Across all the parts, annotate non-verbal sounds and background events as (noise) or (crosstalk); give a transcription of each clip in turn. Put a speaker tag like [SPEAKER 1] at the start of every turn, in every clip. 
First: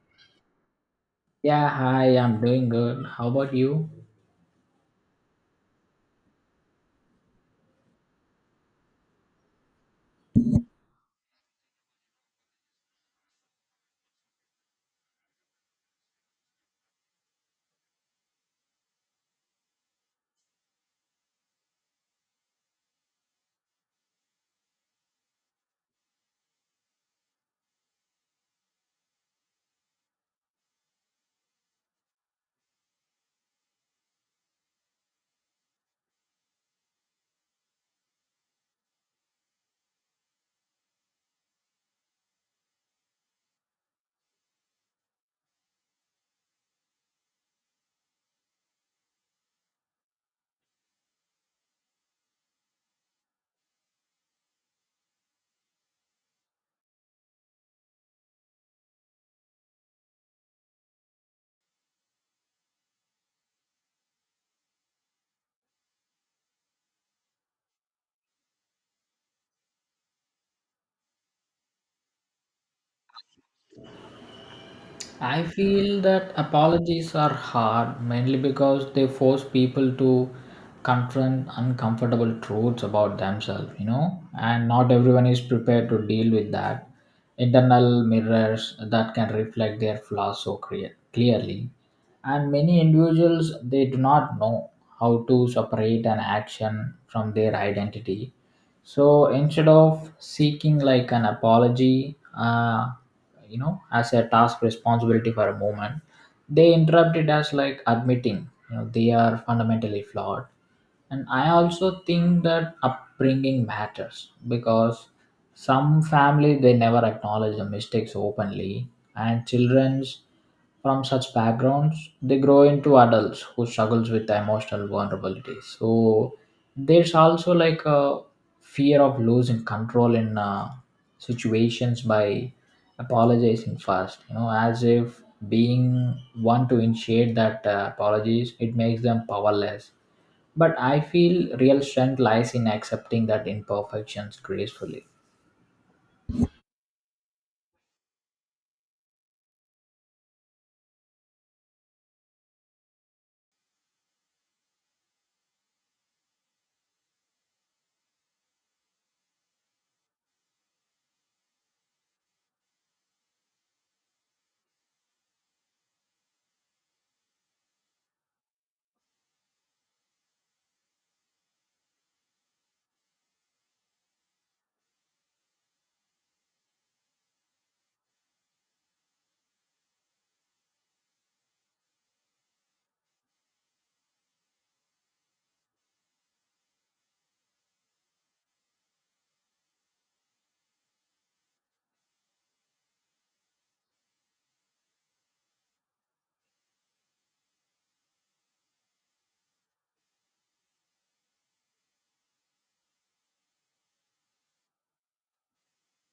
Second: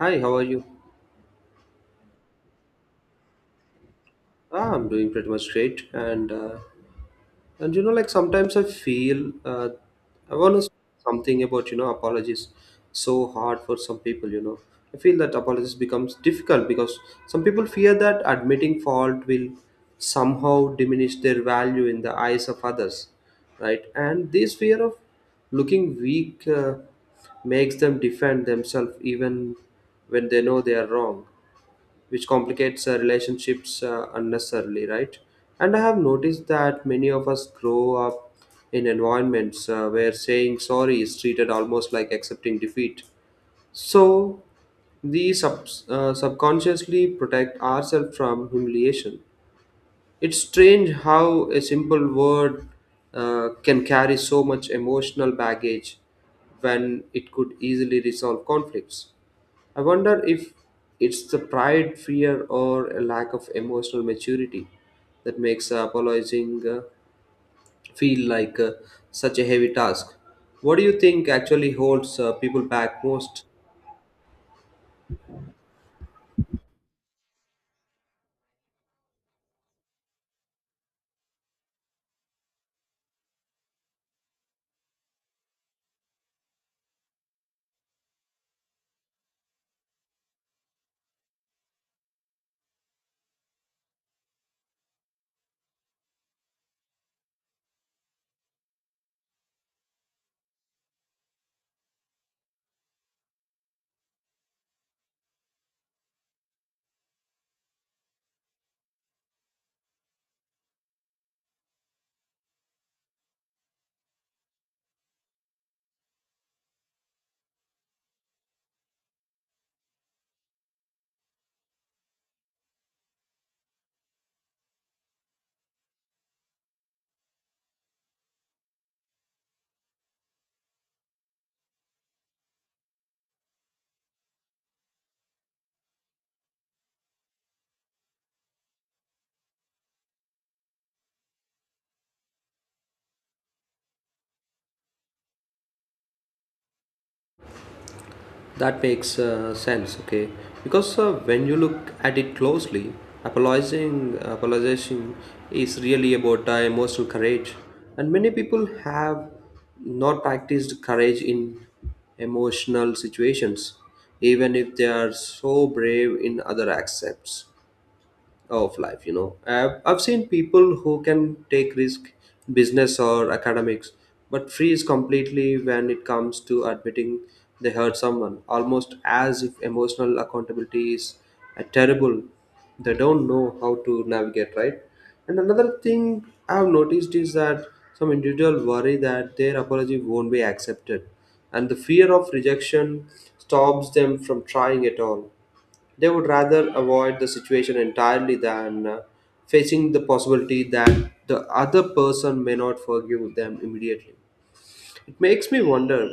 [SPEAKER 1] Hi, how are you?
[SPEAKER 2] Yeah, hi, I'm doing good. How about you?
[SPEAKER 1] Ah, I'm doing pretty much great, and sometimes I feel I want to say something about apologies so hard for some people. You know, I feel that apologies becomes difficult because some people fear that admitting fault will somehow diminish their value in the eyes of others, right? And this fear of looking weak makes them defend themselves even when they know they are wrong, which complicates relationships unnecessarily, right? And I have noticed that many of us grow up in environments where saying sorry is treated almost like accepting defeat. So, we subconsciously protect ourselves from humiliation. It's strange how a simple word can carry so much emotional baggage when it could easily resolve conflicts. I wonder if it's the pride, fear, or a lack of emotional maturity that makes apologizing feel like such a heavy task. What do you think actually holds people back most?
[SPEAKER 2] I feel that apologies are hard mainly because they force people to confront uncomfortable truths about themselves, you know, and not everyone is prepared to deal with that. Internal mirrors that can reflect their flaws so clearly. And many individuals, they do not know how to separate an action from their identity, so instead of seeking like an apology as a task responsibility for a moment, they interrupt it as like admitting they are fundamentally flawed. And I also think that upbringing matters because some family, they never acknowledge the mistakes openly, and childrens from such backgrounds, they grow into adults who struggles with emotional vulnerability. So there's also like a fear of losing control in situations by apologizing first. You know, as if being one to initiate that apologies, it makes them powerless, but I feel real strength lies in accepting that imperfections gracefully.
[SPEAKER 1] That makes sense, okay? Because when you look at it closely, apologizing is really about emotional courage, and many people have not practiced courage in emotional situations, even if they are so brave in other aspects of life. I've seen people who can take risk in business or academics but freeze completely when it comes to admitting they hurt someone, almost as if emotional accountability is a terrible they don't know how to navigate, right? And another thing I've noticed is that some individual worry that their apology won't be accepted and the fear of rejection stops them from trying at all. They would rather avoid the situation entirely than facing the possibility that the other person may not forgive them immediately. It makes me wonder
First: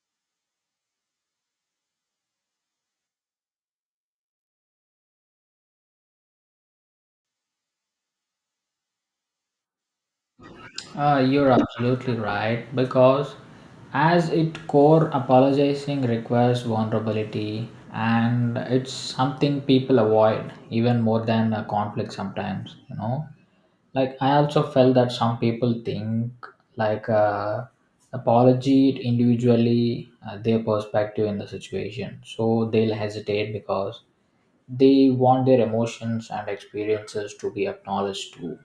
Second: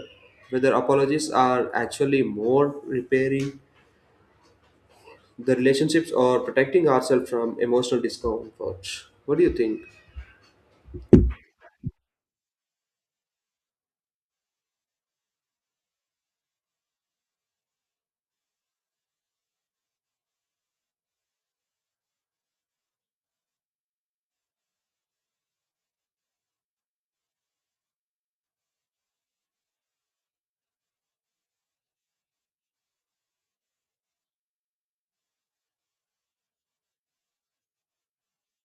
[SPEAKER 1] whether apologies are actually more repairing the relationships or protecting ourselves from emotional discomfort. What do you think?
[SPEAKER 2] You're absolutely right because, as it core, apologizing requires vulnerability, and it's something people avoid even more than a conflict sometimes. You know, like I also felt that some people think like apology individually their perspective in the situation, so they'll hesitate because they want their emotions and experiences to be acknowledged too.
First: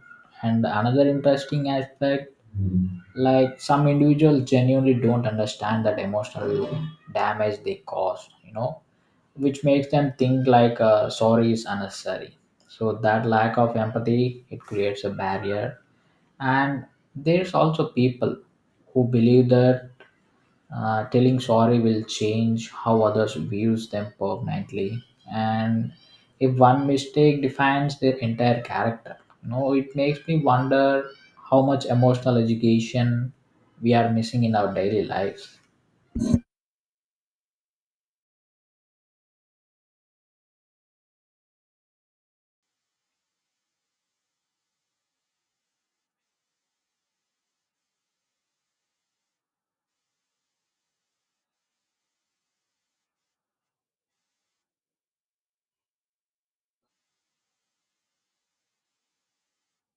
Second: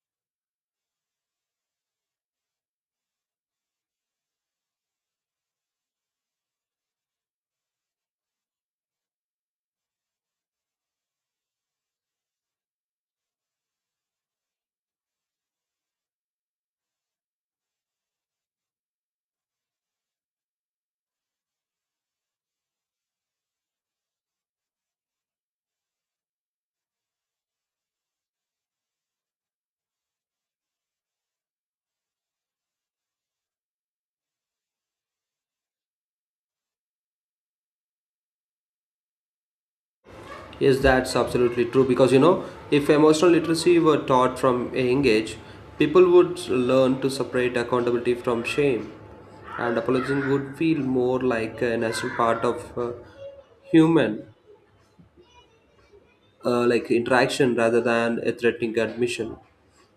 [SPEAKER 2] And another interesting aspect, like some individuals genuinely don't understand that emotional damage they cause, which makes them think like sorry is unnecessary. So that lack of empathy, it creates a barrier. And there's also people who believe that telling sorry will change how others views them permanently, and if one mistake defines their entire character, it makes me wonder how much emotional education we are missing in our daily lives.
[SPEAKER 1] Yes, that's absolutely true because you know, if emotional literacy were taught from a young age, people would learn to separate accountability from shame, and apologizing would feel more like a natural part of human like interaction rather than a threatening admission.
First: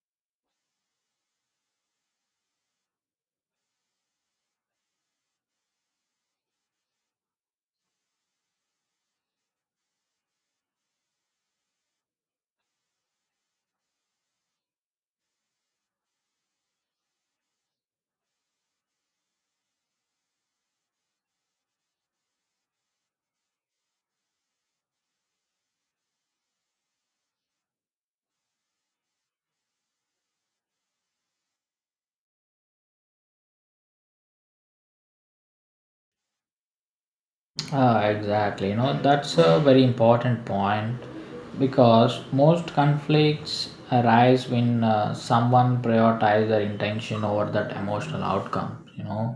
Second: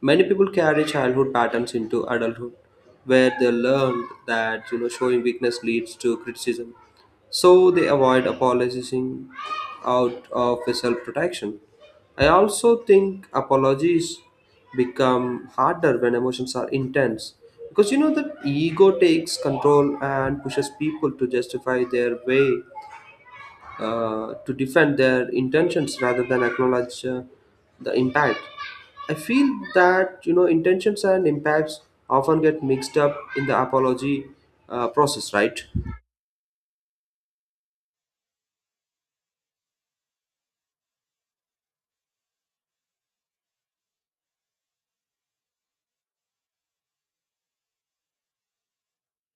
[SPEAKER 1] Many people carry childhood patterns into adulthood, where they learned that you know showing weakness leads to criticism, so they avoid apologizing out of a self-protection. I also think apologies become harder when emotions are intense because you know that ego takes control and pushes people to justify their way to defend their intentions rather than acknowledge the impact. I feel that you know intentions and impacts often get mixed up in the apology process, right?
[SPEAKER 2] Ah, exactly. You know, that's a very important point because most conflicts arise when someone prioritizes their intention over that emotional outcome.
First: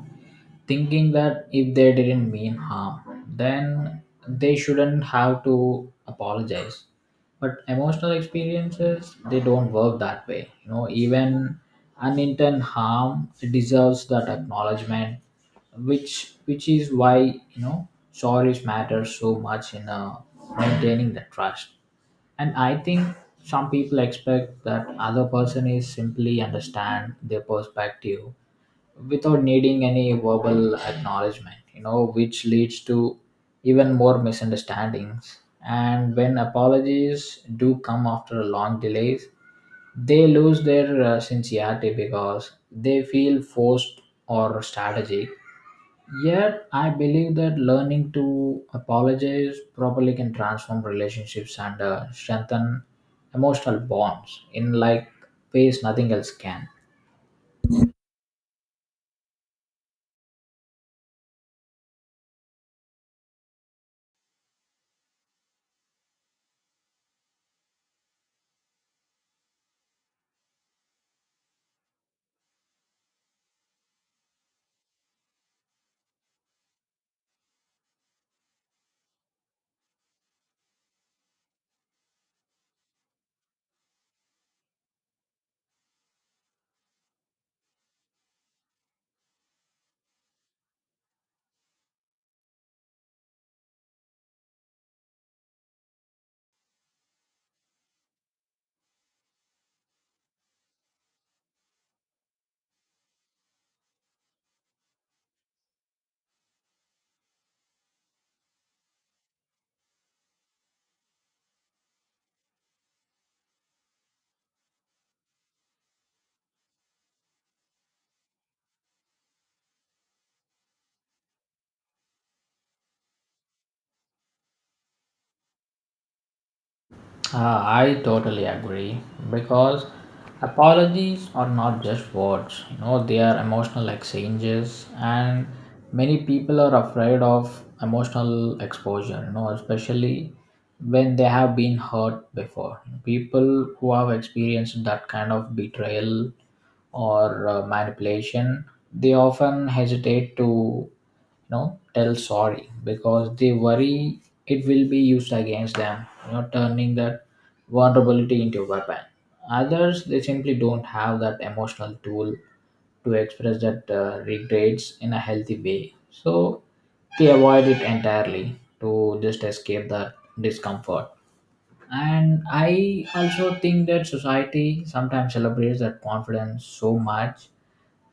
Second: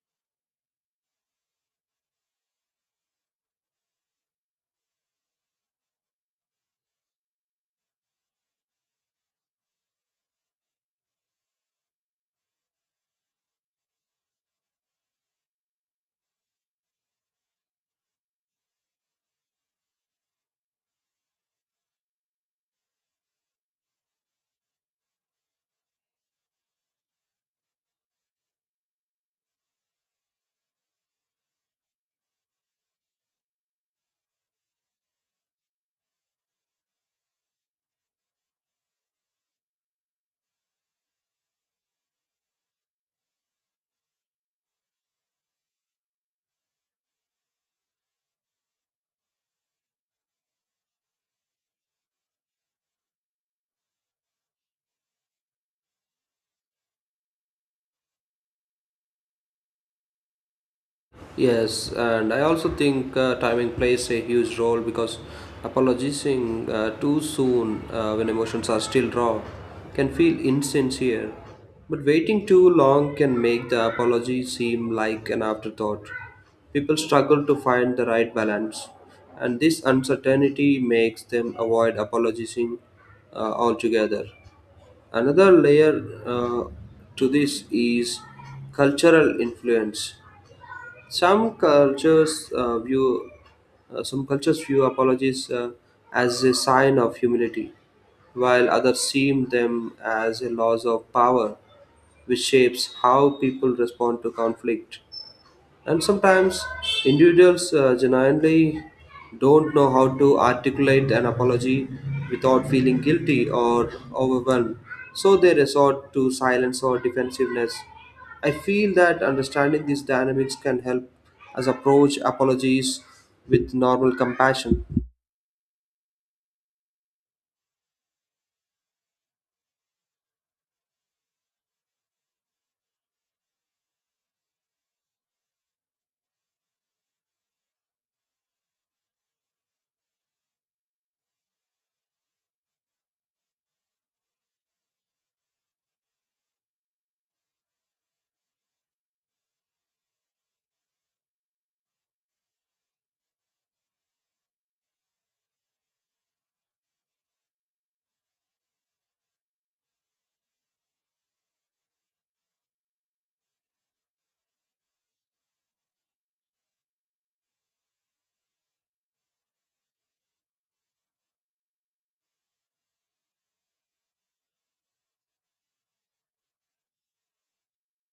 [SPEAKER 2] Thinking that if they didn't mean harm, then they shouldn't have to apologize. But emotional experiences, they don't work that way. You know, even unintended harm deserves that acknowledgement, which is why sorries matter so much in maintaining the trust. And I think some people expect that other person is simply understand their perspective without needing any verbal acknowledgement, which leads to even more misunderstandings. And when apologies do come after long delays, they lose their sincerity because they feel forced or strategic. Yet, I believe that learning to apologize properly can transform relationships and strengthen emotional bonds in like ways nothing else can.
[SPEAKER 1] Yes, and I also think timing plays a huge role because apologizing too soon when emotions are still raw can feel insincere. But waiting too long can make the apology seem like an afterthought. People struggle to find the right balance, and this uncertainty makes them avoid apologizing altogether. Another layer to this is cultural influence. Some cultures uh, view some cultures view apologies as a sign of humility, while others see them as a loss of power, which shapes how people respond to conflict. And sometimes individuals genuinely don't know how to articulate an apology without feeling guilty or overwhelmed, so they resort to silence or defensiveness. I feel that understanding these dynamics can help us approach apologies with normal compassion.
[SPEAKER 2] Ah, I totally agree because apologies are not just words, they are emotional exchanges, and many people are afraid of emotional exposure, especially when they have been hurt before. People who have experienced that kind of betrayal or manipulation, they often hesitate to tell sorry because they worry it will be used against them, turning that vulnerability into a weapon. Others, they simply don't have that emotional tool to express that regrets in a healthy way, so they avoid it entirely to just escape that discomfort. And I also think that society sometimes celebrates that confidence so much,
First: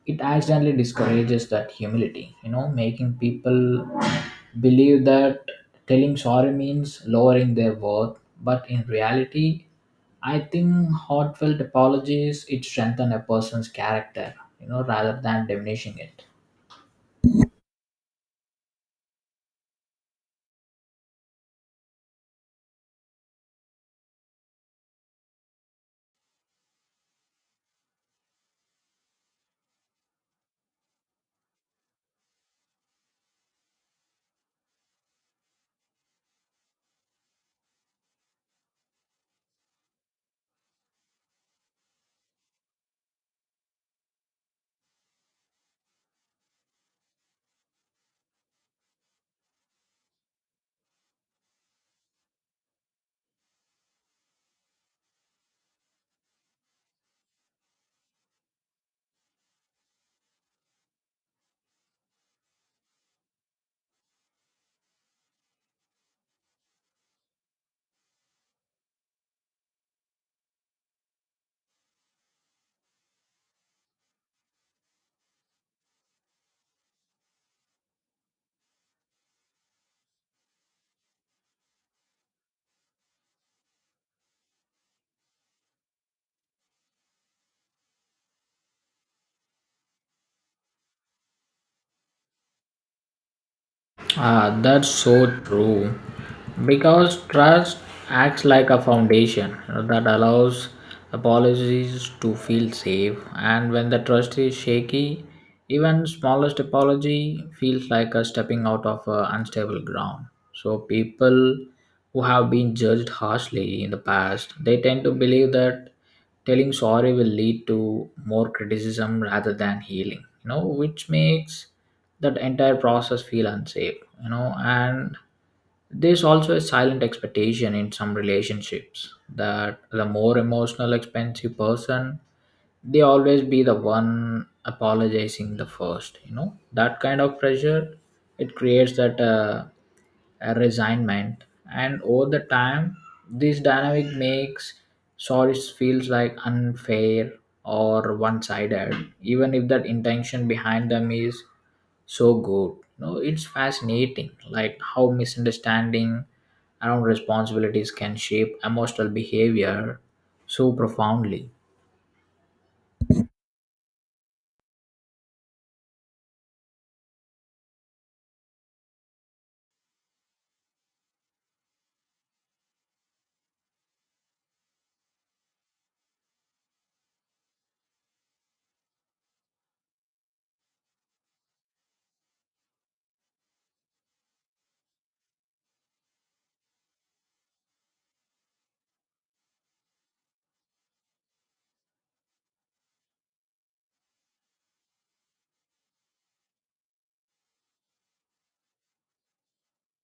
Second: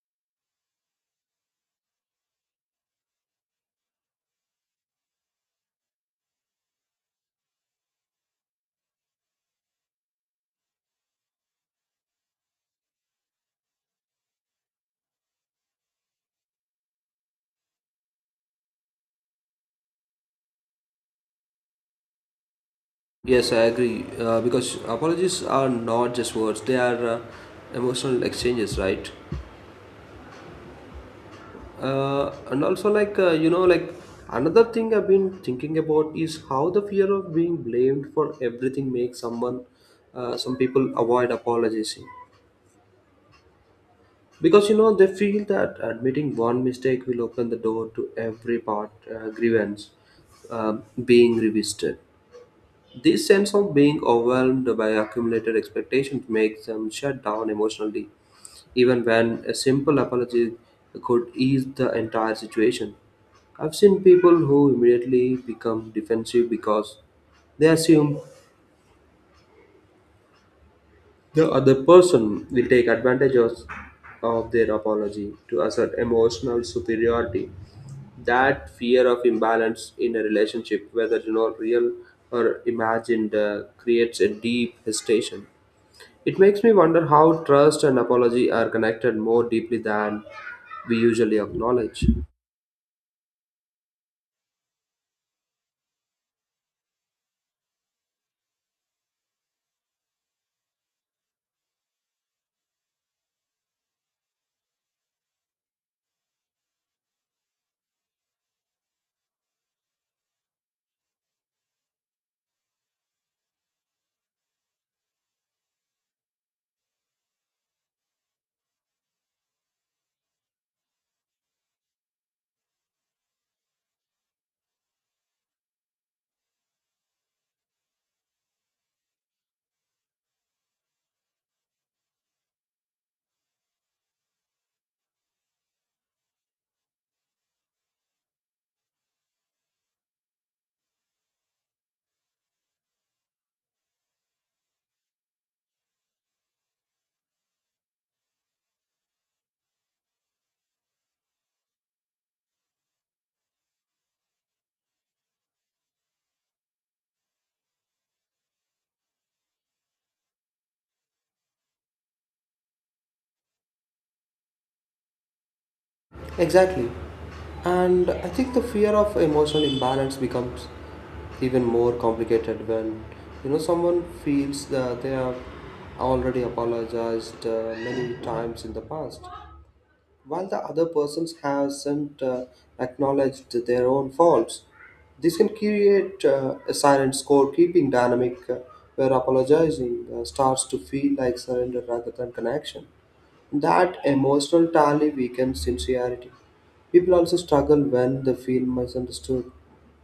[SPEAKER 2] it accidentally discourages that humility, making people believe that telling sorry means lowering their worth. But in reality, I think heartfelt apologies, it strengthen a person's character, rather than diminishing it.
[SPEAKER 1] Yes, I agree. Because apologies are not just words, they are emotional exchanges, right? And also like you know like Another thing I've been thinking about is how the fear of being blamed for everything makes some people avoid apologizing because you know they feel that admitting one mistake will open the door to every part grievance being revisited. This sense of being overwhelmed by accumulated expectations makes them shut down emotionally even when a simple apology could ease the entire situation. I've seen people who immediately become defensive because they assume the other person will take advantage of their apology to assert emotional superiority. That fear of imbalance in a relationship, whether you know real or imagined, creates a deep hesitation. It makes me wonder how trust and apology are connected more deeply than we usually acknowledge.
[SPEAKER 2] Ah, that's so true. Because trust acts like a foundation, that allows apologies to feel safe, and when the trust is shaky, even smallest apology feels like a stepping out of a unstable ground. So people who have been judged harshly in the past, they tend to believe that telling sorry will lead to more criticism rather than healing, which makes that entire process feel unsafe. And there's also a silent expectation in some relationships that the more emotional expensive person, they always be the one apologizing the first. That kind of pressure, it creates that a resignment. And over the time, this dynamic makes sorry feels like unfair or one-sided, even if that intention behind them is so good. No, it's fascinating like how misunderstanding around responsibilities can shape emotional behavior so profoundly.
[SPEAKER 1] Exactly. And I think the fear of emotional imbalance becomes even more complicated when you know someone feels that they have already apologized many times in the past, while the other persons hasn't acknowledged their own faults. This can create a silent scorekeeping dynamic where apologizing starts to feel like surrender rather than connection. That emotional tally weakens sincerity. People also struggle when they feel misunderstood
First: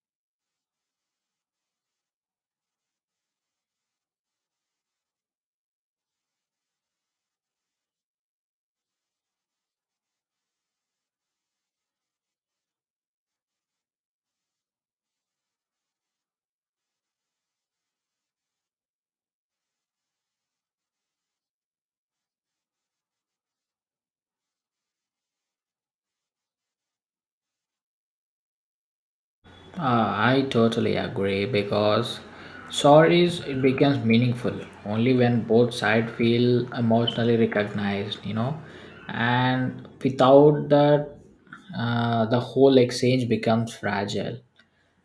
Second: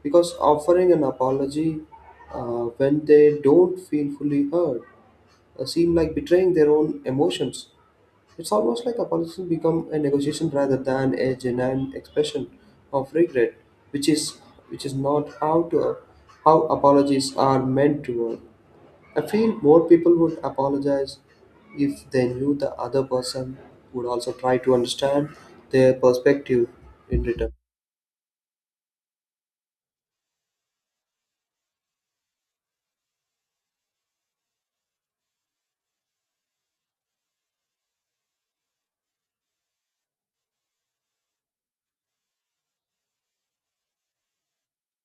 [SPEAKER 1] because offering an apology when they don't feel fully heard seem like betraying their own emotions. It's almost like apologizing become a negotiation rather than a genuine expression of regret, which is which is not how apologies are meant to work. I feel more people would apologize if they knew the other person would also try to understand their perspective in return.
[SPEAKER 2] I totally agree because stories it becomes meaningful only when both sides feel emotionally recognized, you know, and without that, the whole exchange becomes fragile.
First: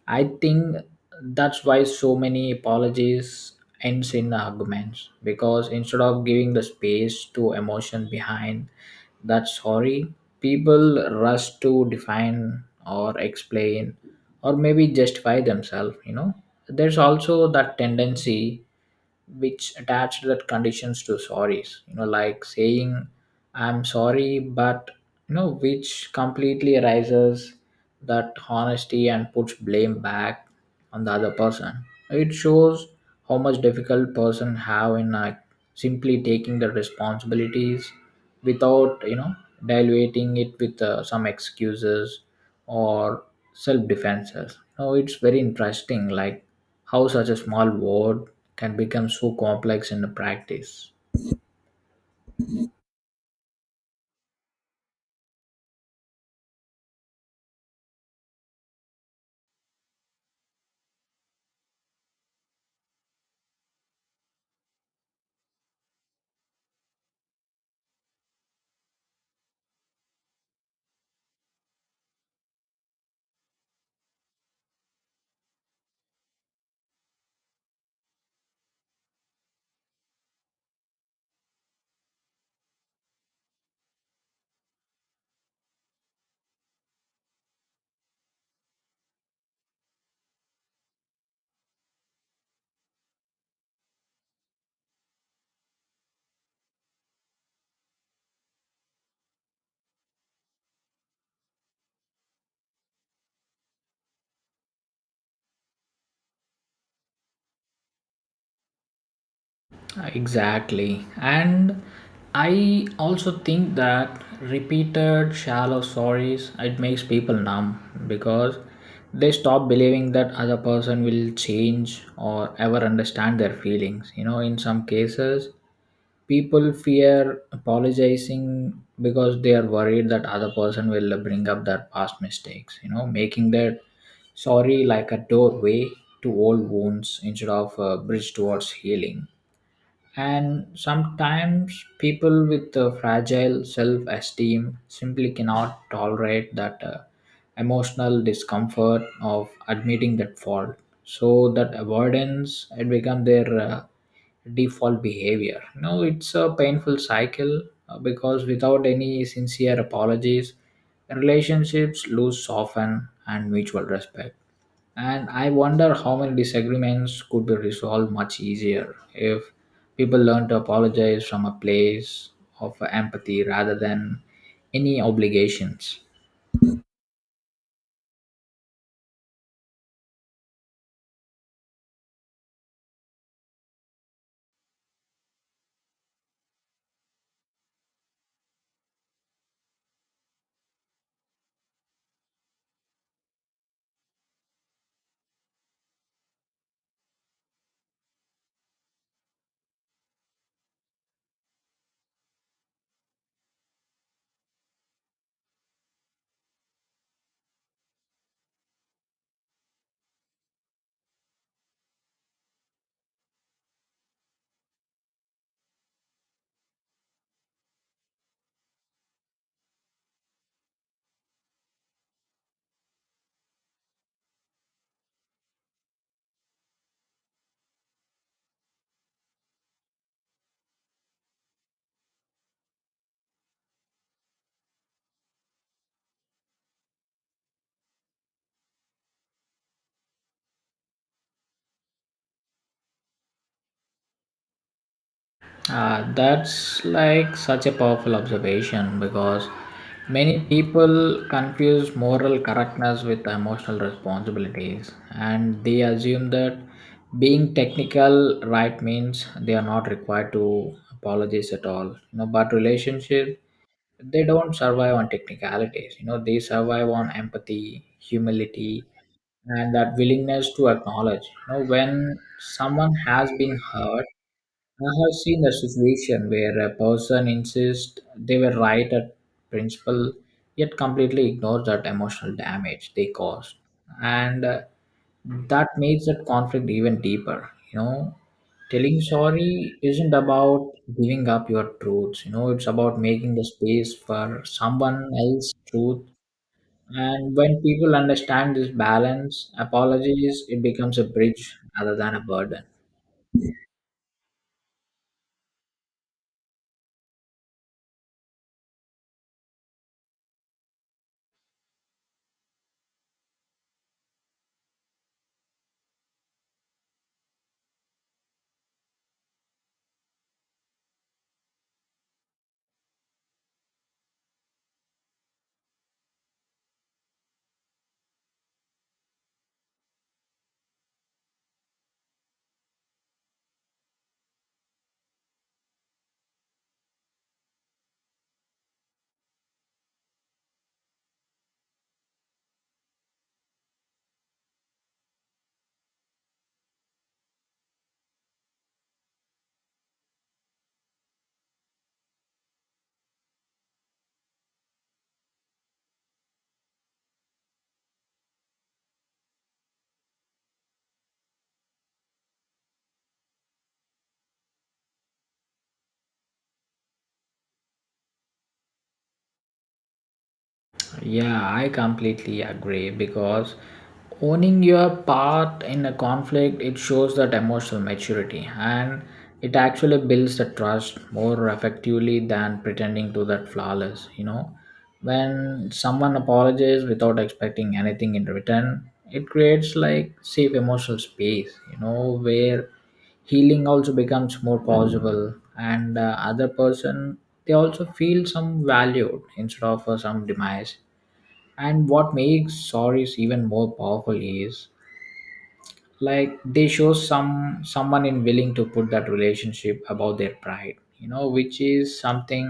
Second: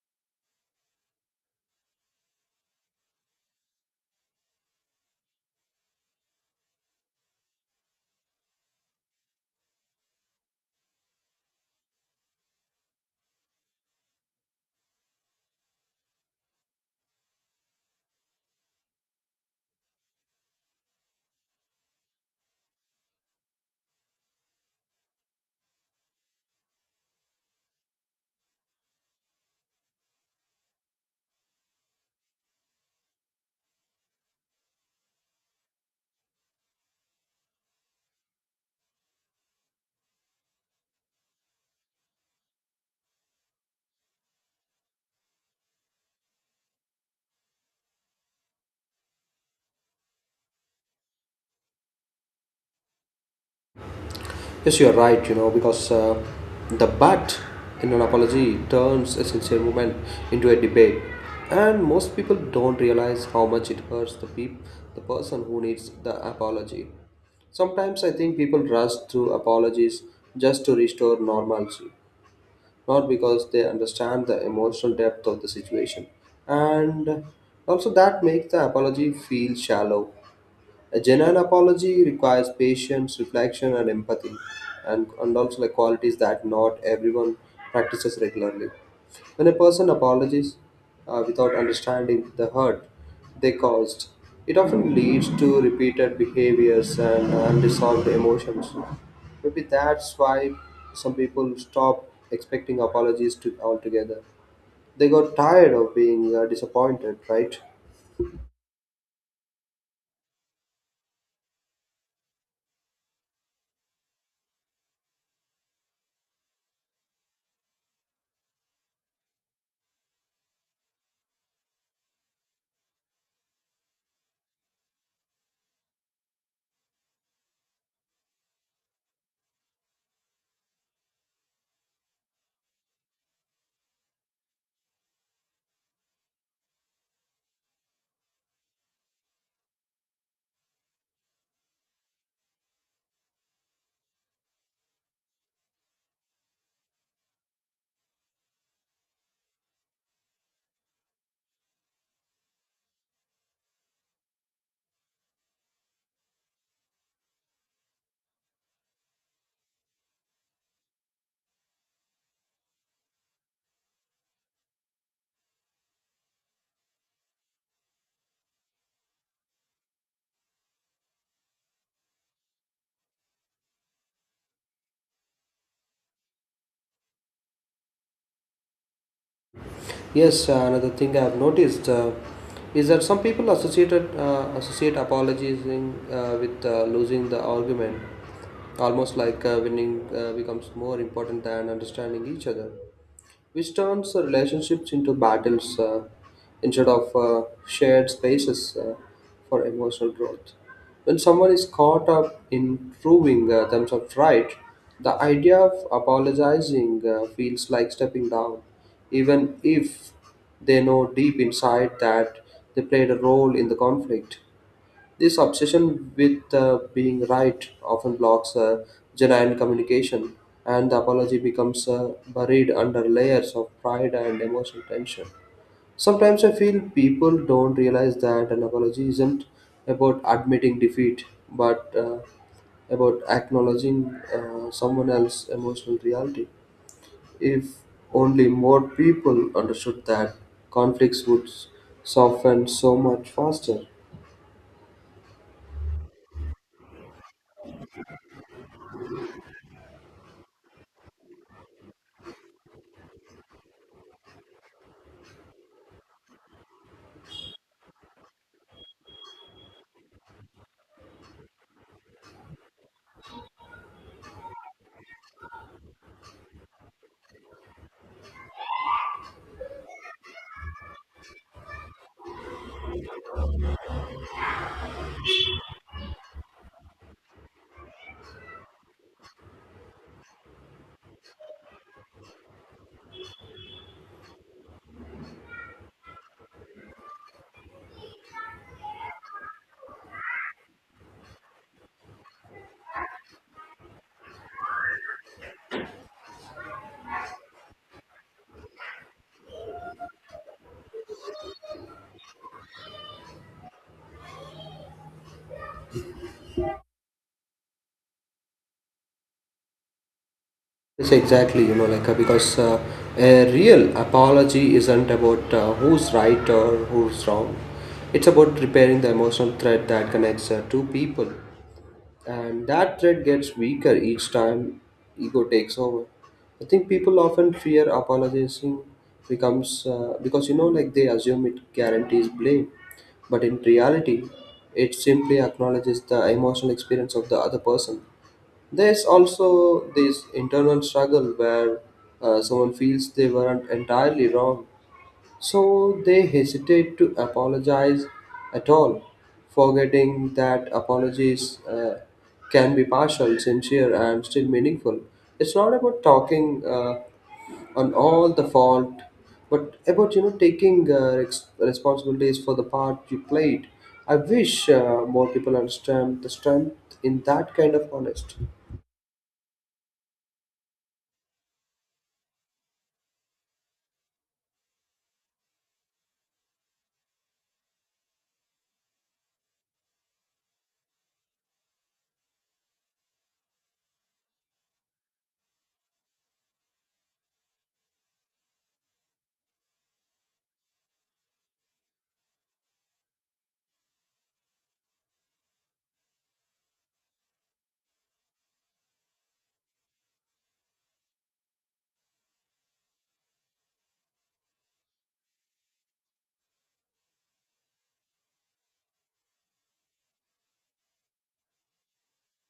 [SPEAKER 2] I think that's why so many apologies ends in arguments, because instead of giving the space to emotion behind that sorry, people rush to define or explain or maybe justify themselves, you know. There's also that tendency which attached that conditions to sorries, like saying I'm sorry but, which completely erases that honesty and puts blame back on the other person. It shows how much difficult person have in simply taking the responsibilities without diluting it with some excuses or self defenses. Now it's very interesting, like how such a small word can become so complex in the practice.
[SPEAKER 1] Yes, you're right, you know, because the but in an apology turns a sincere moment into a debate. And most people don't realize how much it hurts the person who needs the apology. Sometimes I think people rush through apologies just to restore normalcy, not because they understand the emotional depth of the situation. And also, that makes the apology feel shallow. A genuine apology requires patience, reflection, and empathy, and also like qualities that not everyone practices regularly. When a person apologizes without understanding the hurt they caused, it often leads to repeated behaviors and unresolved emotions. Maybe that's why some people stop expecting apologies to altogether. They got tired of being disappointed, right?
[SPEAKER 2] Exactly. And I also think that repeated shallow stories it makes people numb because they stop believing that other person will change or ever understand their feelings. You know, in some cases people fear apologizing because they are worried that other person will bring up their past mistakes, making their sorry like a doorway to old wounds instead of a bridge towards healing. And sometimes people with a fragile self esteem simply cannot tolerate that emotional discomfort of admitting that fault. So that avoidance it become their default behavior. You know, it's a painful cycle because without any sincere apologies, relationships lose often and mutual respect. And I wonder how many disagreements could be resolved much easier if people learn to apologize from a place of empathy rather than any obligations.
[SPEAKER 1] Yes, another thing I've noticed is that some people associated associate apologizing with losing the argument, almost like winning becomes more important than understanding each other, which turns relationships into battles instead of shared spaces for emotional growth. When someone is caught up in proving themselves right, the idea of apologizing feels like stepping down, even if they know deep inside that they played a role in the conflict. This obsession with being right often blocks genuine communication, and the apology becomes buried under layers of pride and emotional tension. Sometimes I feel people don't realize that an apology isn't about admitting defeat, but about acknowledging someone else's emotional reality. If only more people understood that, conflicts would soften so much faster.
[SPEAKER 2] That's like such a powerful observation because many people confuse moral correctness with emotional responsibilities, and they assume that being technical right means they are not required to apologize at all. But relationship, they don't survive on technicalities. They survive on empathy, humility, and that willingness to acknowledge when someone has been hurt. I have seen a situation where a person insists they were right at principle, yet completely ignores that emotional damage they caused, and that makes that conflict even deeper. You know, telling sorry isn't about giving up your truths. You know, it's about making the space for someone else's truth. And when people understand this balance, apologies it becomes a bridge rather than a burden.
[SPEAKER 1] Yes, exactly. You know, like because a real apology isn't about who's right or who's wrong. It's about repairing the emotional thread that connects two people, and that thread gets weaker each time ego takes over. I think people often fear apologizing becomes because you know like they assume it guarantees blame, but in reality, it simply acknowledges the emotional experience of the other person. There's also this internal struggle where someone feels they weren't entirely wrong so they hesitate to apologize at all, forgetting that apologies can be partial, sincere, and still meaningful. It's not about talking on all the fault, but about you know taking responsibilities for the part you played. I wish more people understand the strength in that kind of honest.
[SPEAKER 2] Yeah, I completely agree because owning your part in a conflict it shows that emotional maturity, and it actually builds the trust more effectively than pretending to that flawless, you know. When someone apologizes without expecting anything in return, it creates like safe emotional space, where healing also becomes more possible and other person, they also feel some valued instead of some demise. And what makes stories even more powerful is like they show someone in willing to put that relationship above their pride, which is something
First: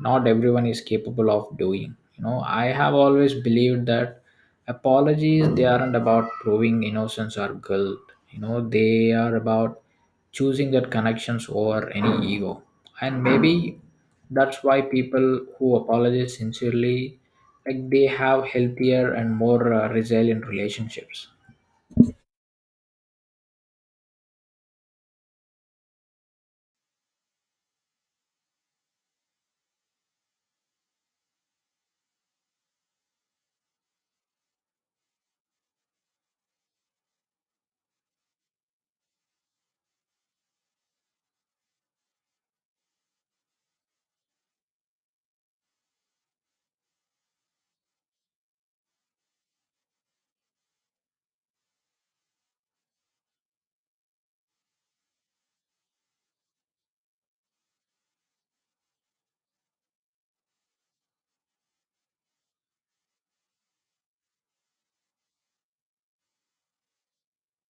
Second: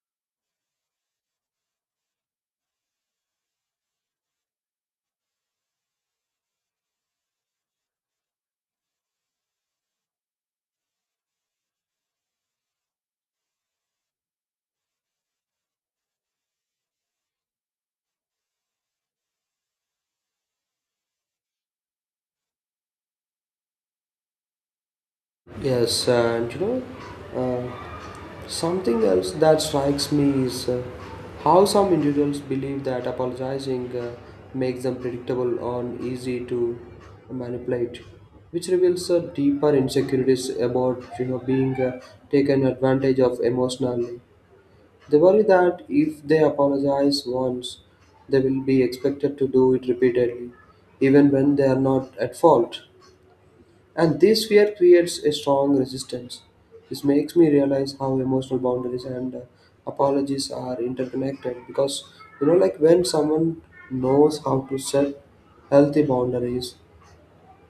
[SPEAKER 2] not everyone is capable of doing. I have always believed that apologies they aren't about proving innocence or guilt. They are about choosing that connections over any ego. And maybe that's why people who apologize sincerely, like they have healthier and more resilient relationships.
[SPEAKER 1] Yes, and you know, uh, something else that strikes me is how some individuals believe that apologizing makes them predictable or easy to manipulate, which reveals deeper insecurities about you know being taken advantage of emotionally. They worry that if they apologize once, they will be expected to do it repeatedly, even when they are not at fault. And this fear creates a strong resistance. This makes me realize how emotional boundaries and apologies are interconnected because you know, like when someone knows how to set healthy boundaries,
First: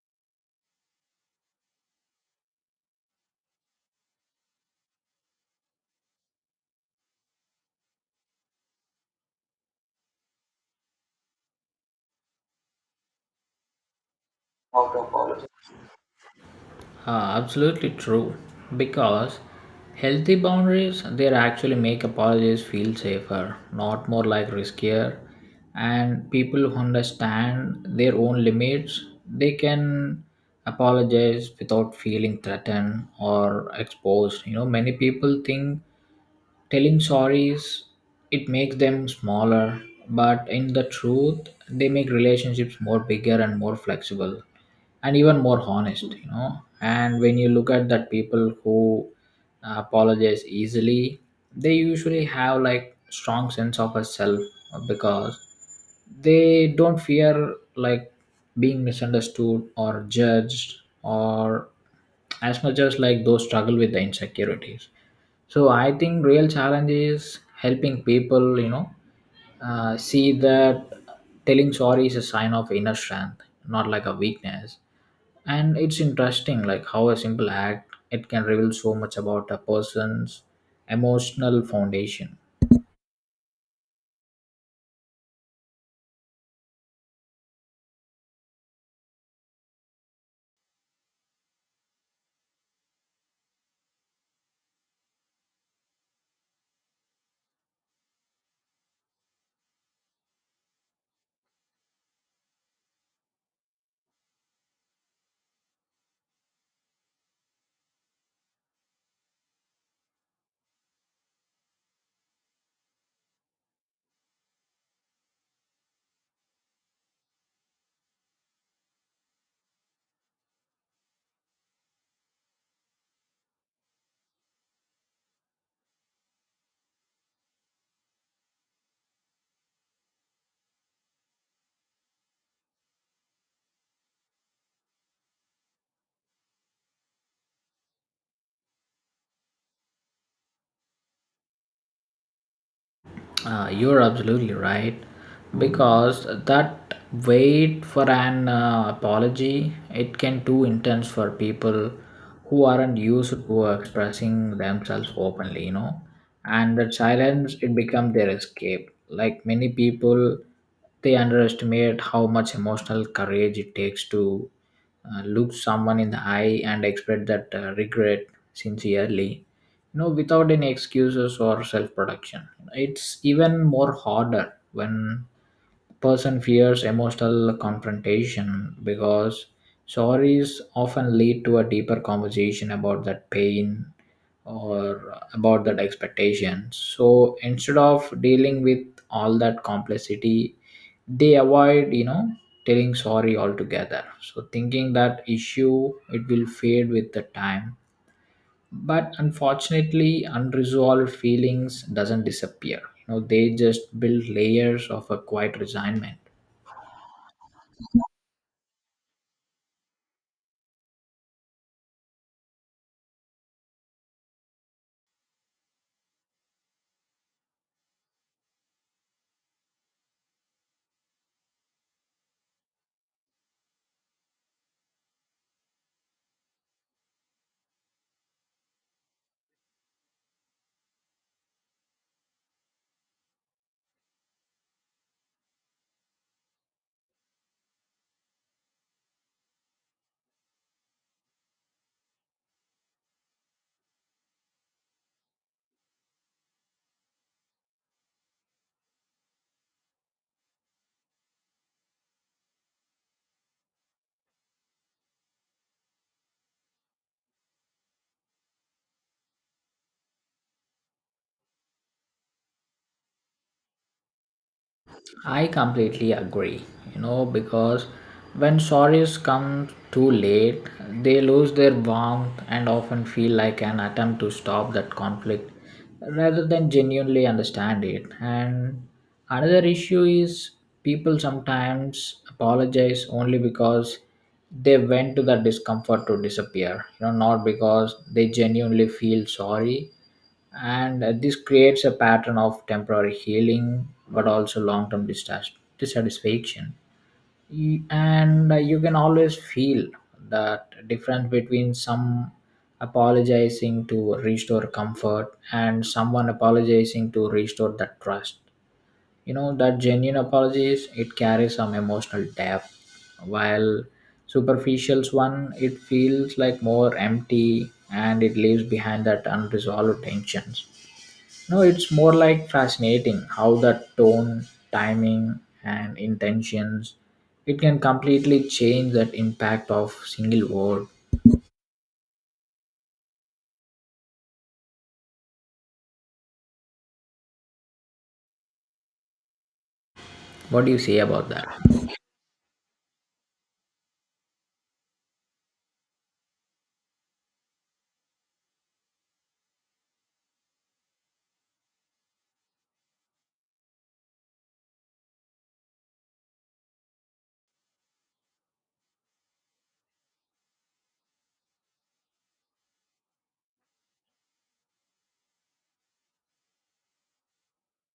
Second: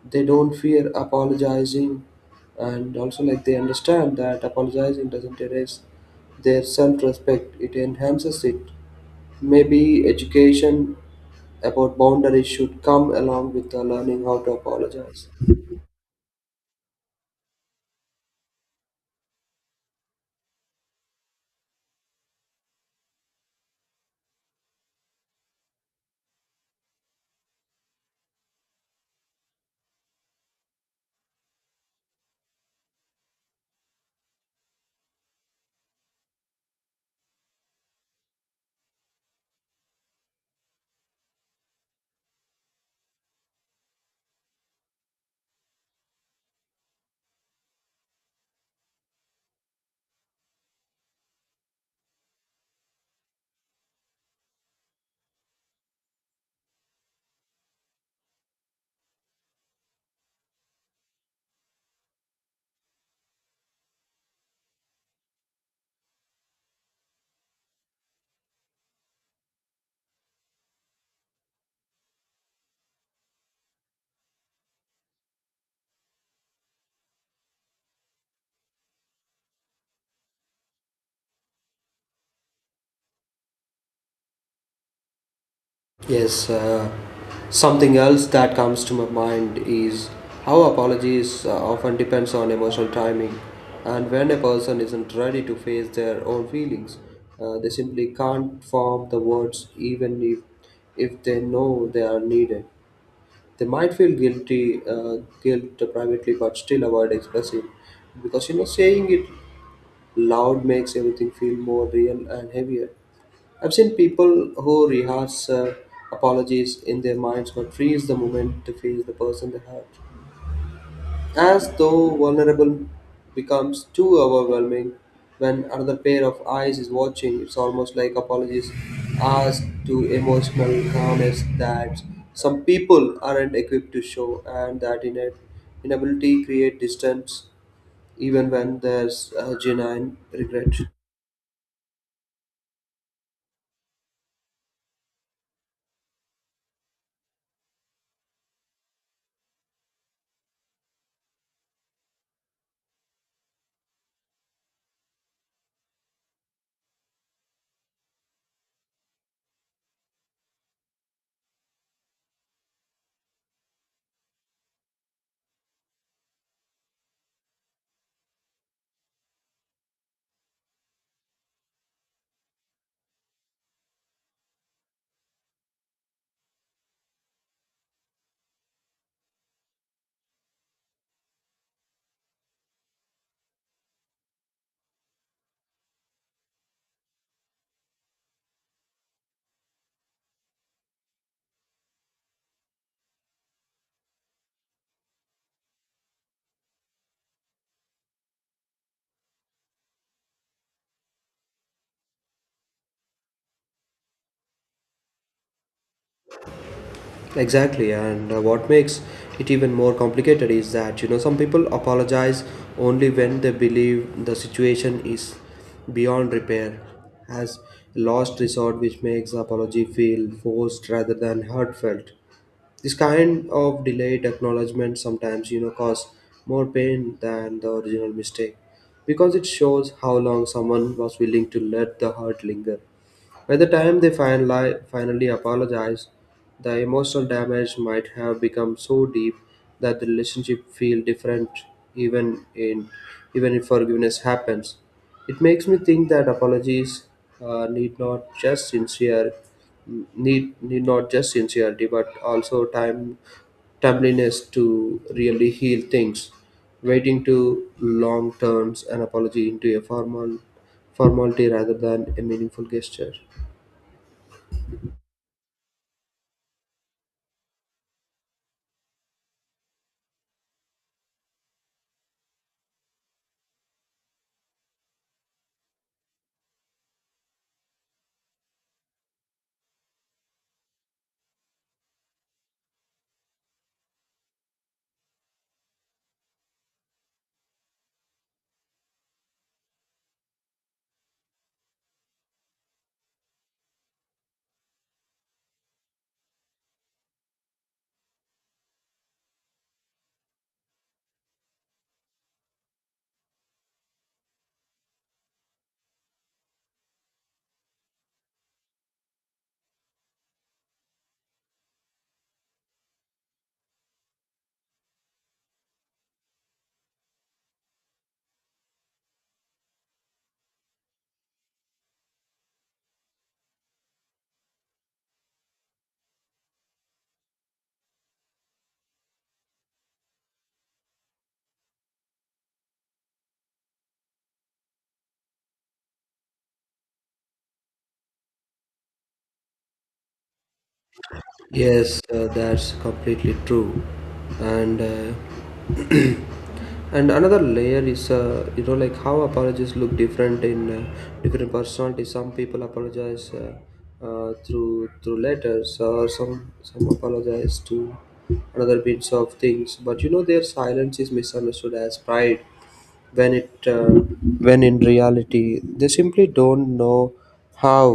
[SPEAKER 1] they don't fear apologizing, and also like they understand that apologizing doesn't erase their self-respect; it enhances it. Maybe education about boundaries should come along with learning how to apologize.
[SPEAKER 2] Absolutely true. Because healthy boundaries they actually make apologies feel safer, not more like riskier. And people who understand their own limits, they can apologize without feeling threatened or exposed. You know, many people think telling stories it makes them smaller, but in the truth they make relationships more bigger and more flexible and even more honest. And when you look at that, people who apologize easily, they usually have like strong sense of a self, because they don't fear like being misunderstood or judged, or as much as like those struggle with the insecurities. So I think real challenge is helping people, see that telling sorry is a sign of inner strength, not like a weakness. And it's interesting like how a simple act it can reveal so much about a person's emotional foundation.
[SPEAKER 1] Yes, something else that comes to my mind is how apologies often depends on emotional timing, and when a person isn't ready to face their own feelings, they simply can't form the words, even if they know they are needed. They might feel guilty, guilt privately, but still avoid expressing, because you know saying it loud makes everything feel more real and heavier. I've seen people who rehearse apologies in their minds but freeze the moment to face the person they hurt. As though vulnerable becomes too overwhelming when another pair of eyes is watching, it's almost like apologies ask to emotional harness that some people aren't equipped to show, and that inability create distance even when there's a genuine regret.
[SPEAKER 2] You're absolutely right because that wait for an apology it can too intense for people who aren't used to expressing themselves openly, and that silence it becomes their escape. Like many people, they underestimate how much emotional courage it takes to look someone in the eye and express that regret sincerely, without any excuses or self production. It's even more harder when person fears emotional confrontation, because stories often lead to a deeper conversation about that pain or about that expectation. So instead of dealing with all that complexity, they avoid, telling sorry altogether, so thinking that issue it will fade with the time. But unfortunately unresolved feelings doesn't disappear. They just build layers of a quiet resignment.
[SPEAKER 1] Exactly, and what makes it even more complicated is that you know some people apologize only when they believe the situation is beyond repair, as last resort, which makes apology feel forced rather than heartfelt. This kind of delayed acknowledgement sometimes you know cause more pain than the original mistake because it shows how long someone was willing to let the hurt linger. By the time they finally apologized, the emotional damage might have become so deep that the relationship feel different even in even if forgiveness happens. It makes me think that apologies need not just sincere, need not just sincerity but also timeliness to really heal things. Waiting to long turns an apology into a formality rather than a meaningful gesture.
[SPEAKER 2] I completely agree, you know, because when sorries come too late, they lose their warmth and often feel like an attempt to stop that conflict rather than genuinely understand it. And another issue is people sometimes apologize only because they went to the discomfort to disappear, not because they genuinely feel sorry. And this creates a pattern of temporary healing but also long-term dissatisfaction. And you can always feel that difference between some apologizing to restore comfort and someone apologizing to restore that trust. That genuine apologies it carries some emotional depth, while superficials one it feels like more empty and it leaves behind that unresolved tensions. No, it's more like fascinating how the tone, timing, and intentions it can completely change that impact of single word. What do you say about that?
[SPEAKER 1] Yes, that's completely true. And (clears throat) and another layer is you know like how apologies look different in different personalities. Some people apologize through letters, or some apologize to another bits of things. But you know their silence is misunderstood as pride when it when in reality they simply don't know how.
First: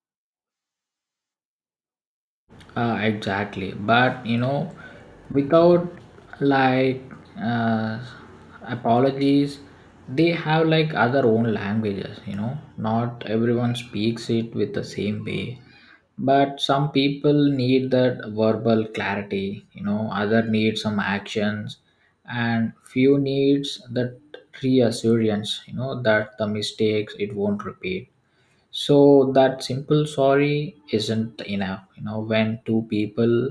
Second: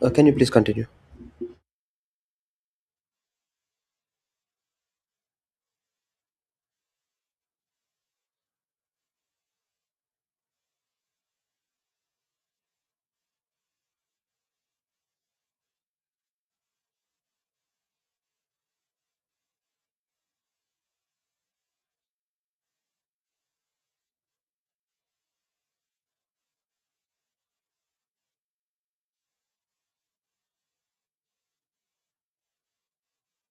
[SPEAKER 1] Can you please continue?
[SPEAKER 2] Exactly, but you know, without like uh, apologies, they have like other own languages. You know, not everyone speaks it with the same way, but some people need that verbal clarity. You know, other need some actions, and few needs that reassurance. You know, that the mistakes it won't repeat, so that simple sorry isn't enough. When two people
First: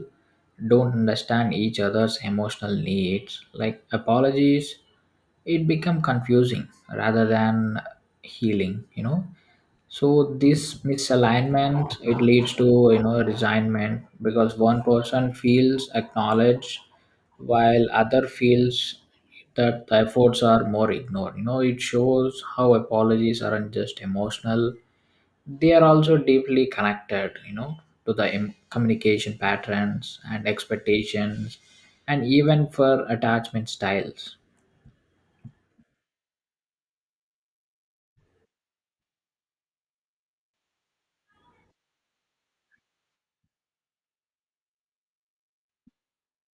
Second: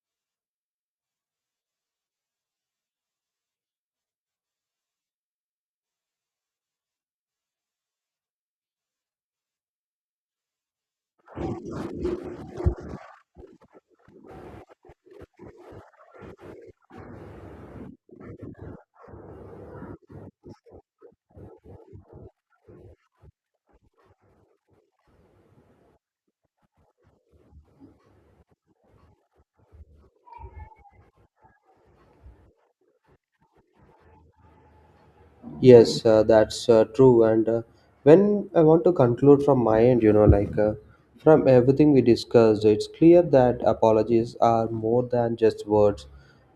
[SPEAKER 2] don't understand each other's emotional needs, like apologies it become confusing rather than healing. So this misalignment it leads to, resignment, because one person feels acknowledged while other feels that the efforts are more ignored. It shows how apologies aren't just emotional, they are also deeply connected, to the communication patterns and expectations, and even for attachment styles.
[SPEAKER 1] Yes, that's true. And when I want to conclude from my end, you know, like from everything we discussed, it's clear that apologies are more than just words.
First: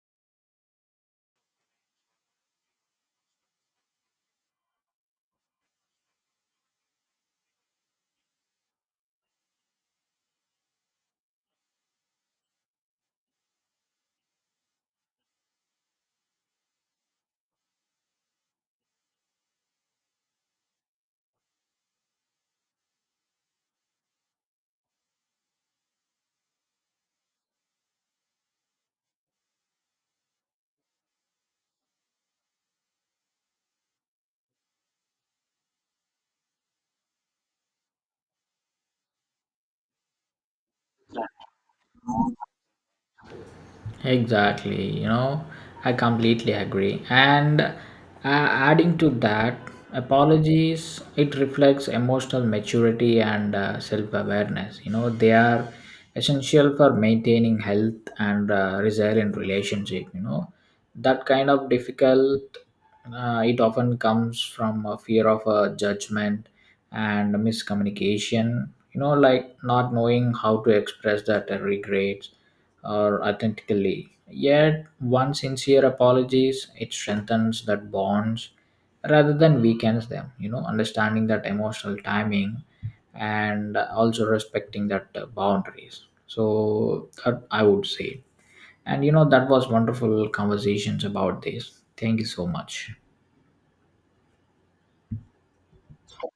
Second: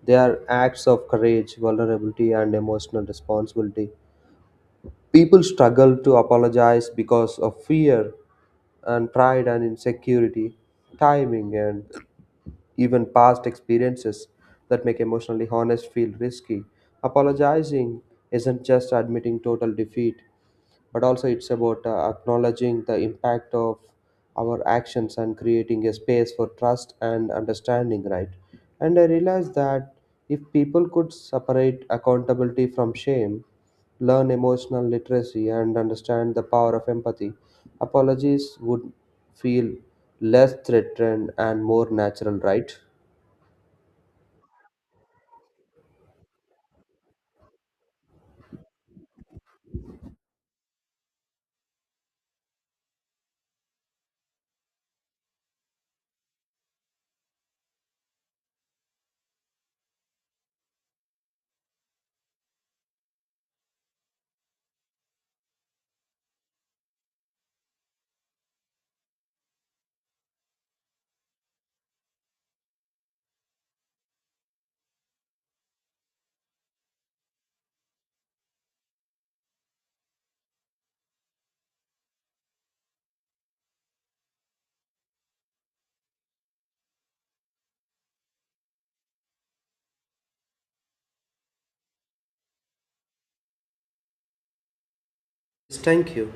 [SPEAKER 1] They are acts of courage, vulnerability, and emotional responsibility. People struggle to apologize because of fear and pride and insecurity, timing, and even past experiences that make emotionally honest feel risky. Apologizing isn't just admitting total defeat, but also it's about acknowledging the impact of our actions and creating a space for trust and understanding, right? And I realized that if people could separate accountability from shame, learn emotional literacy and understand the power of empathy, apologies would feel less threatened and more natural, right?
[SPEAKER 2] Exactly, you know, I completely agree. And adding to that, apologies it reflects emotional maturity and self-awareness. They are essential for maintaining health and resilient relationship. That kind of difficult, it often comes from a fear of a judgment and miscommunication, like not knowing how to express that regrets or authentically. Yet one sincere apologies it strengthens that bonds rather than weakens them, understanding that emotional timing and also respecting that boundaries. So that I would say, and you know, that was wonderful conversations about this. Thank you so much.
[SPEAKER 1] Thank you.